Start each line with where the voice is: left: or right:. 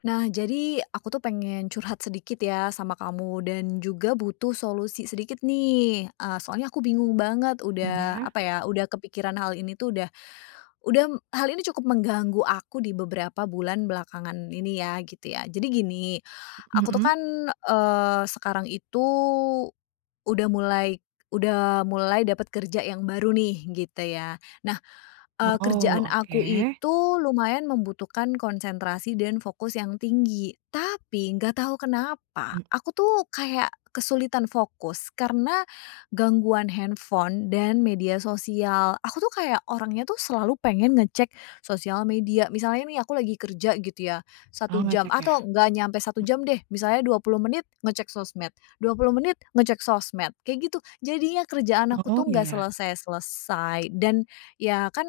left: Nah, jadi aku tuh pengen curhat sedikit ya sama kamu dan juga butuh solusi sedikit nih. Soalnya aku bingung banget
right: Mmm,
left: udah
right: ya,
left: apa ya, udah kepikiran hal ini tuh udah hal ini cukup mengganggu aku di beberapa bulan belakangan ini ya, gitu ya. Jadi gini, aku tuh
right: mhm.
left: kan, sekarang itu udah mulai udah mulai dapat kerja yang baru nih, gitu ya. Nah
right: Oh,
left: Kerjaan
right: oke.
left: aku itu lumayan membutuhkan konsentrasi dan fokus yang tinggi, tapi nggak tahu kenapa
right: Mmm,
left: aku tuh kayak kesulitan fokus karena gangguan handphone dan media sosial. Aku tuh kayak orangnya tuh selalu pengen ngecek sosial media. Misalnya nih aku lagi kerja gitu ya,
right: oh
left: satu jam
right: ngecek ya?
left: atau nggak nyampe satu jam deh, misalnya 20 menit ngecek sosmed, 20 menit ngecek sosmed, kayak gitu. Jadinya kerjaan aku
right: Oh,
left: tuh
right: iya
left: nggak
right: ya,
left: selesai-selesai dan ya kan,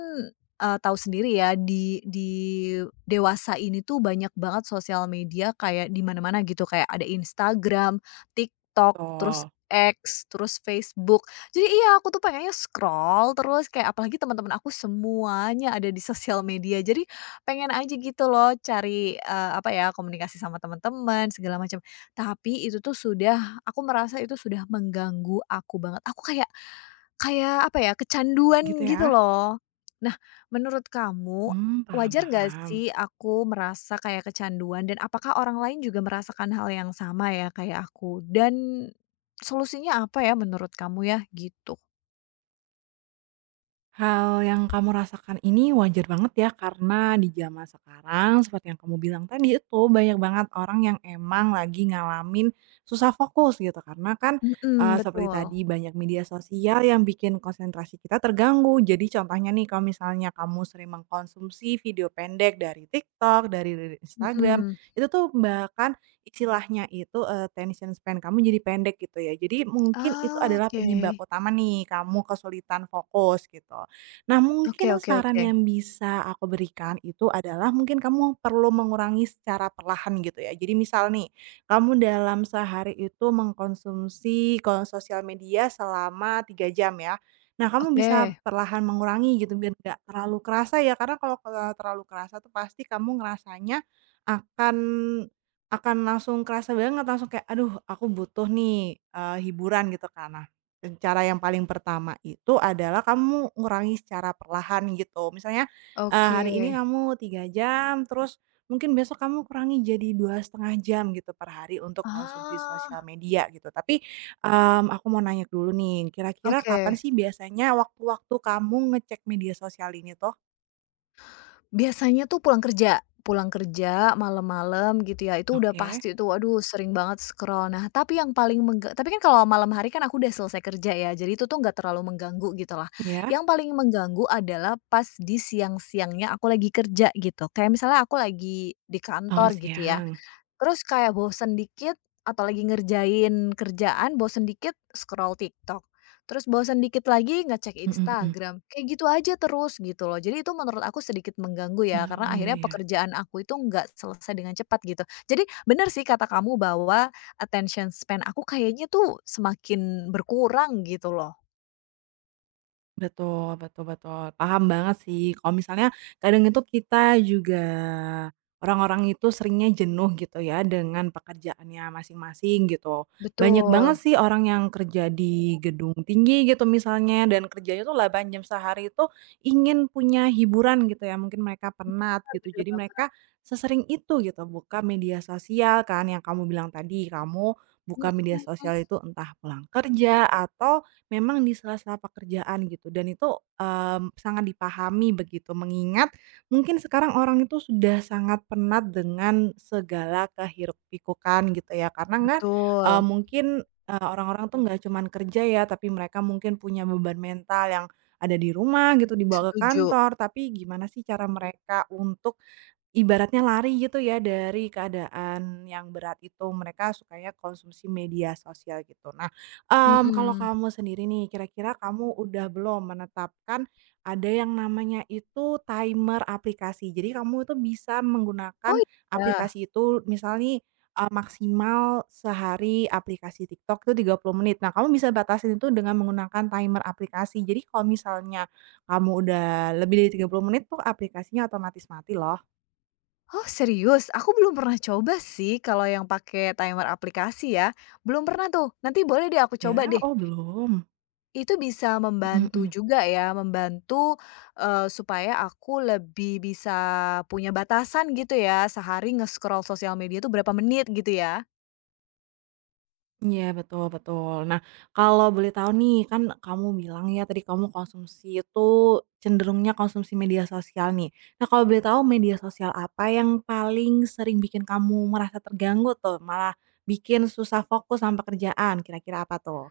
left: tahu sendiri ya di dewasa ini tuh banyak banget sosial media kayak di mana-mana gitu, kayak ada Instagram, TikTok, terus
right: betul,
left: X, terus Facebook. Jadi iya aku tuh pengennya scroll terus kayak apalagi teman-teman aku semuanya ada di sosial media. Jadi pengen aja gitu loh cari, apa ya, komunikasi sama teman-teman segala macam. Tapi itu tuh sudah aku merasa itu sudah mengganggu aku banget. Aku kayak kayak apa ya, kecanduan
right: gitu
left: gitu
right: ya?
left: loh. Nah, menurut kamu,
right: Paham
left: wajar nggak
right: paham.
left: sih aku merasa kayak kecanduan dan apakah orang lain juga merasakan hal yang sama ya kayak aku? Dan solusinya apa ya menurut kamu ya? Gitu.
right: Hal yang kamu rasakan ini wajar banget ya karena di zaman sekarang seperti yang kamu bilang tadi itu banyak banget orang yang emang lagi ngalamin susah fokus gitu karena kan,
left: Mhm,
right: seperti
left: betul.
right: tadi banyak media sosial yang bikin konsentrasi kita terganggu. Jadi contohnya nih kalau misalnya kamu sering mengkonsumsi video pendek dari TikTok, dari Instagram,
left: Mhm.
right: itu tuh bahkan istilahnya itu attention span kamu jadi pendek gitu ya. Jadi mungkin itu
left: Ah,
right: adalah
left: oke.
right: penyebab utama nih kamu kesulitan fokus gitu. Nah,
left: Oke,
right: mungkin
left: oke,
right: saran
left: oke.
right: yang bisa aku berikan itu adalah mungkin kamu perlu mengurangi secara perlahan gitu ya. Jadi misal nih, kamu dalam sehari itu mengkonsumsi sosial media selama 3 jam ya. Nah, kamu bisa
left: Oke.
right: perlahan mengurangi gitu biar nggak terlalu kerasa ya, karena kalau kalau terlalu kerasa tuh pasti kamu ngerasanya akan akan langsung kerasa banget, langsung kayak, "Aduh aku butuh nih, hiburan," gitu kan. Nah, dan cara yang paling pertama itu adalah kamu ngurangi secara perlahan gitu. Misalnya,
left: Oke.
right: hari ini kamu 3 jam, terus mungkin besok kamu kurangi jadi 2,5 jam gitu per hari untuk konsumsi sosial
left: Ah,
right: media gitu. Tapi, aku mau nanya dulu nih, kira-kira
left: oke.
right: kapan sih biasanya waktu-waktu kamu ngecek media sosial ini tuh?
left: Biasanya tuh pulang kerja malam-malam gitu ya, itu udah
right: Oke,
left: pasti tuh, aduh sering banget scroll. Nah, tapi yang paling mengga tapi kan kalau malam hari kan aku udah selesai kerja ya, jadi itu tuh nggak terlalu mengganggu gitu lah.
right: ya.
left: Yang paling mengganggu adalah pas di siang-siangnya aku lagi kerja gitu, kayak misalnya aku lagi di
right: Oh,
left: kantor gitu ya,
right: siang.
left: terus kayak bosen dikit atau lagi ngerjain kerjaan, bosen dikit scroll TikTok, terus bosen dikit lagi ngecek
right: Mhm, mhm.
left: Instagram, kayak gitu aja terus gitu loh. Jadi itu menurut aku sedikit mengganggu ya, karena
right: Oh, iya
left: akhirnya
right: ya.
left: pekerjaan aku itu nggak selesai dengan cepat gitu. Jadi bener sih kata kamu bahwa attention span aku kayaknya tuh semakin berkurang gitu loh.
right: Betul betul betul, paham banget sih kalau misalnya kadang itu kita juga orang-orang itu seringnya jenuh gitu ya dengan pekerjaannya masing-masing gitu. Banyak banget
left: Betul.
right: sih orang yang kerja di gedung tinggi gitu misalnya dan kerjanya tuh 8 jam sehari itu ingin punya hiburan gitu ya, mungkin mereka penat
left: Bener,
right: gitu.
left: bener
right: Jadi mereka
left: banget.
right: sesering itu gitu buka media sosial kan yang kamu bilang tadi, kamu buka media
left: Mhm,
right: sosial itu entah pulang kerja atau memang di sela-sela pekerjaan gitu dan itu, sangat dipahami begitu mengingat mungkin sekarang orang itu sudah sangat penat dengan segala kehiruk-pikukan gitu ya karena nggak,
left: betul,
right: mungkin, orang-orang tuh nggak cuman kerja ya tapi mereka mungkin punya beban mental yang ada di rumah gitu dibawa ke
left: setuju.
right: kantor tapi gimana sih cara mereka untuk ibaratnya lari gitu ya dari keadaan yang berat itu, mereka sukanya konsumsi media sosial gitu. Nah, kalau
left: Mhm.
right: kamu sendiri nih, kira-kira kamu udah belum menetapkan ada yang namanya itu timer aplikasi. Jadi kamu itu bisa
left: Oh,
right: menggunakan
left: iya?
right: aplikasi itu misalnya nih, maksimal sehari aplikasi TikTok itu 30 menit. Nah, kamu bisa batasin itu dengan menggunakan timer aplikasi. Jadi kalau misalnya kamu udah lebih dari 30 menit tuh aplikasinya otomatis mati loh.
left: Oh serius? Aku belum pernah coba sih kalau yang pakai timer aplikasi ya, belum pernah tuh, nanti boleh deh aku coba
right: Ya?
left: deh.
right: Oh, belum?
left: Itu bisa
right: Mhm,
left: membantu
right: mhm.
left: juga ya, membantu, supaya aku lebih bisa punya batasan gitu ya, sehari nge-scroll sosial media itu berapa menit gitu ya?
right: Iya, betul betul. Nah, kalau boleh tahu nih kan kamu bilang ya tadi kamu konsumsi itu cenderungnya konsumsi media sosial nih. Nah, kalau boleh tahu media sosial apa yang paling sering bikin kamu merasa terganggu tuh, malah bikin susah fokus sama pekerjaan, kira-kira apa tuh?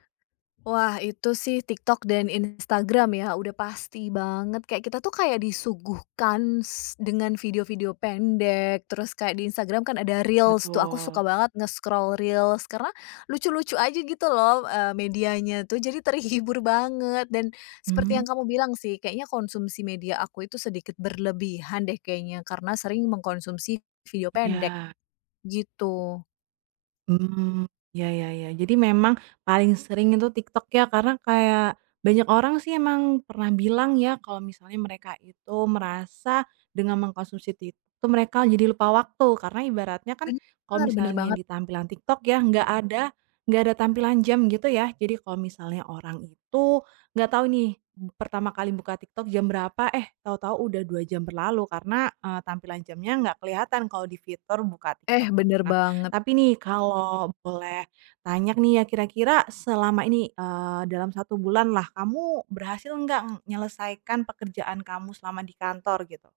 left: Wah, itu sih TikTok dan Instagram ya, udah pasti banget. Kayak kita tuh kayak disuguhkan s dengan video-video pendek, terus kayak di Instagram kan ada Reels tuh, aku
right: Betul.
left: suka banget nge-scroll Reels karena lucu-lucu aja gitu loh, medianya tuh, jadi terhibur banget dan seperti
right: Hmm.
left: yang kamu bilang sih, kayaknya konsumsi media aku itu sedikit berlebihan deh kayaknya, karena sering mengkonsumsi video pendek,
right: Ya.
left: gitu.
right: Ya ya ya. Jadi memang paling sering itu TikTok ya, karena kayak banyak orang sih emang pernah bilang ya, kalau misalnya mereka itu merasa dengan mengkonsumsi TikTok tuh mereka jadi lupa waktu. Karena ibaratnya kan kalau
left: Bener, bener
right: misalnya
left: banget.
right: di tampilan TikTok ya, nggak ada tampilan jam gitu ya. Jadi kalau misalnya orang itu nggak tahu nih, pertama kali buka TikTok jam berapa, eh tahu-tahu udah 2 jam berlalu karena, tampilan jamnya nggak kelihatan kalau di fitur buka
left: Eh,
right: TikTok gitu.
left: bener
right: Nah,
left: banget.
right: tapi nih kalau boleh tanya nih ya kira-kira selama ini, dalam satu bulan lah kamu berhasil nggak menyelesaikan pekerjaan kamu selama di kantor gitu?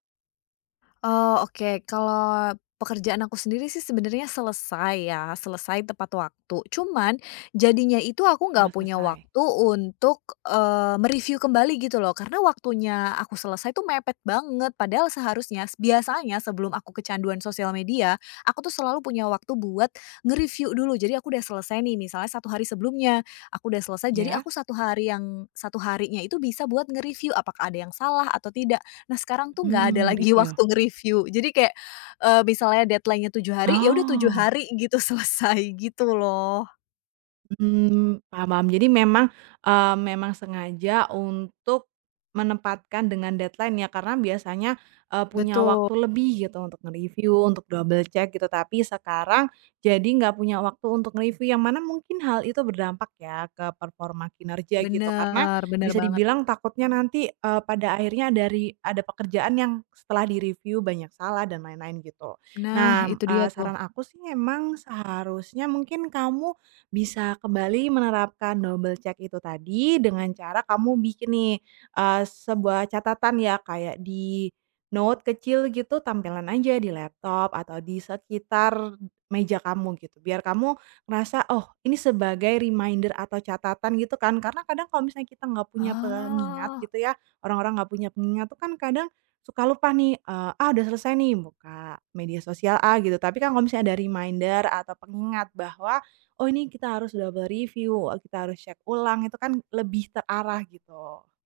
left: Oh, oke. Kalau pekerjaan aku sendiri sih sebenarnya selesai ya, selesai tepat waktu. Cuman jadinya itu aku
right: Oh,
left: nggak punya
right: selesai.
left: waktu untuk, me kembali gitu loh, karena waktunya aku selesai tuh mepet banget. Padahal seharusnya s biasanya sebelum aku kecanduan sosial media, aku tuh selalu punya waktu buat nge-review dulu. Jadi aku udah selesai nih, misalnya satu hari sebelumnya, aku udah selesai, jadi
right: Ya.
left: aku satu hari yang satu harinya itu bisa buat nge-review apakah ada yang salah atau tidak. Nah, sekarang tuh nggak ada
right: Mmm,
left: lagi
right: review.
left: waktu nge-review. Jadi kayak, misalnya deadline-nya 7 hari, ya udah 7
right: Oh.
left: hari gitu, selesai, gitu loh.
right: Paham paham. Jadi memang sengaja untuk menempatkan dengan deadline ya, karena biasanya, punya
left: Betul,
right: waktu lebih gitu untuk nge-review, untuk double check gitu, tapi sekarang jadi nggak punya waktu untuk nge-review, yang mana mungkin hal itu berdampak ya ke performa kinerja gitu. Karena
left: bener, bener
right: bisa
left: banget.
right: dibilang takutnya nanti, pada akhirnya dari ada pekerjaan yang setelah di-review banyak salah dan lain-lain gitu.
left: Nah,
right: Nah,
left: itu dia tuh.
right: saran aku sih memang seharusnya mungkin kamu bisa kembali menerapkan double check itu tadi dengan cara kamu bikin nih, sebuah catatan ya kayak di note kecil gitu tampilan aja di laptop atau di sekitar meja kamu gitu biar kamu ngerasa, "Oh ini sebagai reminder atau catatan," gitu kan. Karena kadang kalau misalnya kita nggak punya pengingat
left: Oh.
right: gitu ya, orang-orang nggak punya pengingat tuh kan kadang suka lupa nih, "Ah udah selesai nih buka media sosial ah," gitu. Tapi kan kalau misalnya ada reminder atau pengingat bahwa "Oh ini kita harus double review, kita harus cek ulang," itu kan lebih terarah gitu.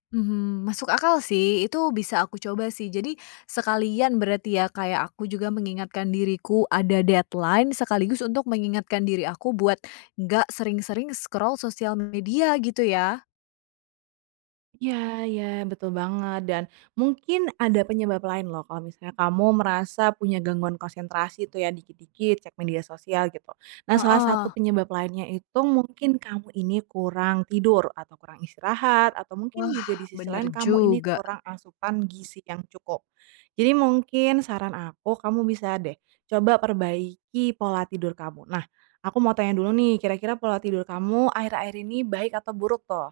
left: Mhm, masuk akal sih, itu bisa aku coba sih. Jadi sekalian berarti ya, kayak aku juga mengingatkan diriku ada deadline, sekaligus untuk mengingatkan diri aku buat nggak sering-sering scroll sosial media gitu ya?
right: Iya iya, betul banget, dan mungkin ada penyebab lain loh kalau misalnya kamu merasa punya gangguan konsentrasi tuh ya dikit-dikit cek media sosial gitu. Nah, salah
left: Heeh.
right: satu penyebab lainnya itu mungkin kamu ini kurang tidur atau kurang istirahat atau mungkin
left: Wah,
right: juga di sisi
left: bener
right: lain kamu ini
left: juga.
right: kurang asupan gizi yang cukup. Jadi mungkin saran aku kamu bisa deh coba perbaiki pola tidur kamu. Nah, aku mau tanya dulu nih kira-kira pola tidur kamu akhir-akhir ini baik atau buruk toh?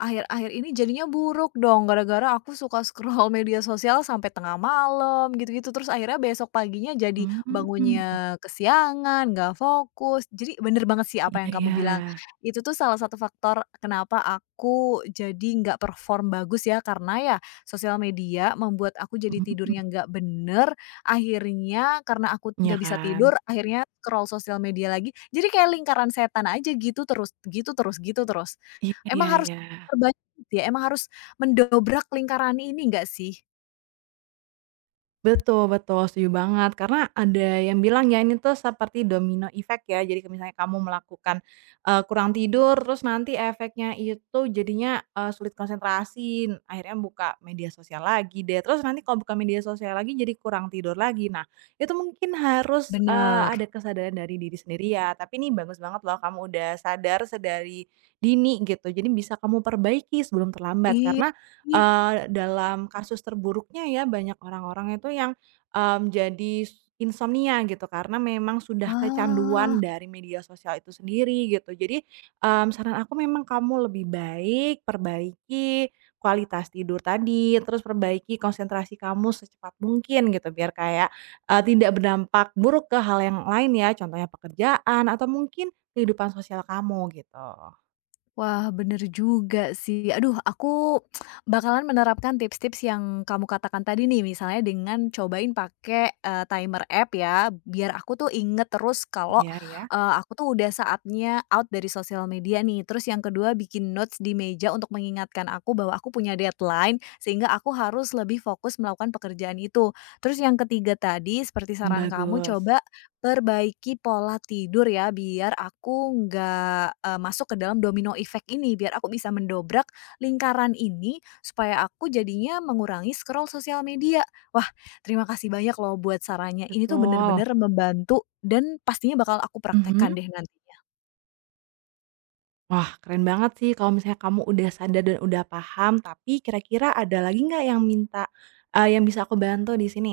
left: Akhir-akhir ini jadinya buruk dong, gara-gara aku suka scroll media sosial sampai tengah malam, gitu-gitu. Terus akhirnya besok paginya jadi
right: Hmm.
left: bangunnya kesiangan, nggak fokus. Jadi bener banget sih apa
right: Iya
left: yang kamu
right: iya,
left: bilang. Itu tuh salah satu faktor kenapa aku jadi nggak perform bagus ya, karena ya sosial media membuat aku jadi
right: mmm,
left: tidurnya nggak bener, akhirnya karena aku
right: iya
left: nggak bisa
right: kan?
left: tidur, akhirnya scroll sosial media lagi. Jadi kayak lingkaran setan aja gitu terus gitu terus gitu terus.
right: Iya iya
left: Emang harus
right: iya.
left: terbanyak ya, emang harus mendobrak lingkaran ini nggak sih?
right: Betul betul, setuju banget. Karena ada yang bilang ya, ini tuh seperti domino effect ya. Jadi kalau misalnya kamu melakukan, kurang tidur, terus nanti efeknya itu jadinya, sulit konsentrasi, akhirnya buka media sosial lagi deh, terus nanti kalau buka media sosial lagi jadi kurang tidur lagi. Nah, itu mungkin harus,
left: Bener.
right: ada kesadaran dari diri sendiri ya. Tapi ini bagus banget loh kamu udah sadar sedari dini gitu. Jadi bisa kamu perbaiki sebelum terlambat,
left: Iya,
right: karena
left: jadi
right: Dalam kasus terburuknya ya banyak orang-orang itu yang, jadi insomnia gitu karena memang sudah kecanduan
left: ah.
right: dari media sosial itu sendiri gitu. Jadi, saran aku memang kamu lebih baik perbaiki kualitas tidur tadi, terus perbaiki konsentrasi kamu secepat mungkin gitu biar kayak, tidak berdampak buruk ke hal yang lain ya, contohnya pekerjaan atau mungkin kehidupan sosial kamu gitu.
left: Wah, bener juga sih. Aduh, aku bakalan menerapkan tips-tips yang kamu katakan tadi nih, misalnya dengan cobain pakai, timer app ya, biar aku tuh inget terus kalau,
right: Iya ya,
left: aku tuh udah saatnya out dari sosial media nih. Terus yang kedua bikin notes di meja untuk mengingatkan aku bahwa aku punya deadline, sehingga aku harus lebih fokus melakukan pekerjaan itu. Terus yang ketiga tadi, seperti
right: hmm,
left: saran kamu,
right: bagus.
left: coba perbaiki pola tidur ya, biar aku nggak, masuk ke dalam domino effect ini, biar aku bisa mendobrak lingkaran ini, supaya aku jadinya mengurangi scroll sosial media. Wah, terima kasih banyak loh buat sarannya, ini tuh
right: Betul,
left: bener-bener membantu dan pastinya bakal aku
right: mhm.
left: praktekkan deh nantinya.
right: Wah, keren banget sih kalau misalnya kamu udah sadar dan udah paham, tapi kira-kira ada lagi nggak yang yang bisa aku bantu di sini?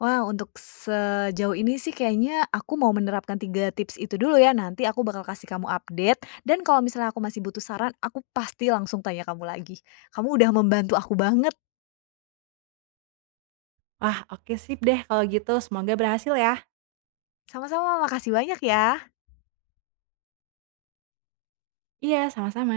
left: Wah, untuk sejauh ini sih kayaknya aku mau menerapkan 3 tips itu dulu ya, nanti aku bakal kasih kamu update, dan kalau misalnya aku masih butuh saran, aku pasti langsung tanya kamu lagi. Kamu udah membantu aku banget.
right: Wah, oke sip deh kalau gitu, semoga berhasil ya.
left: Sama-sama, makasih banyak ya.
right: Iya, sama-sama.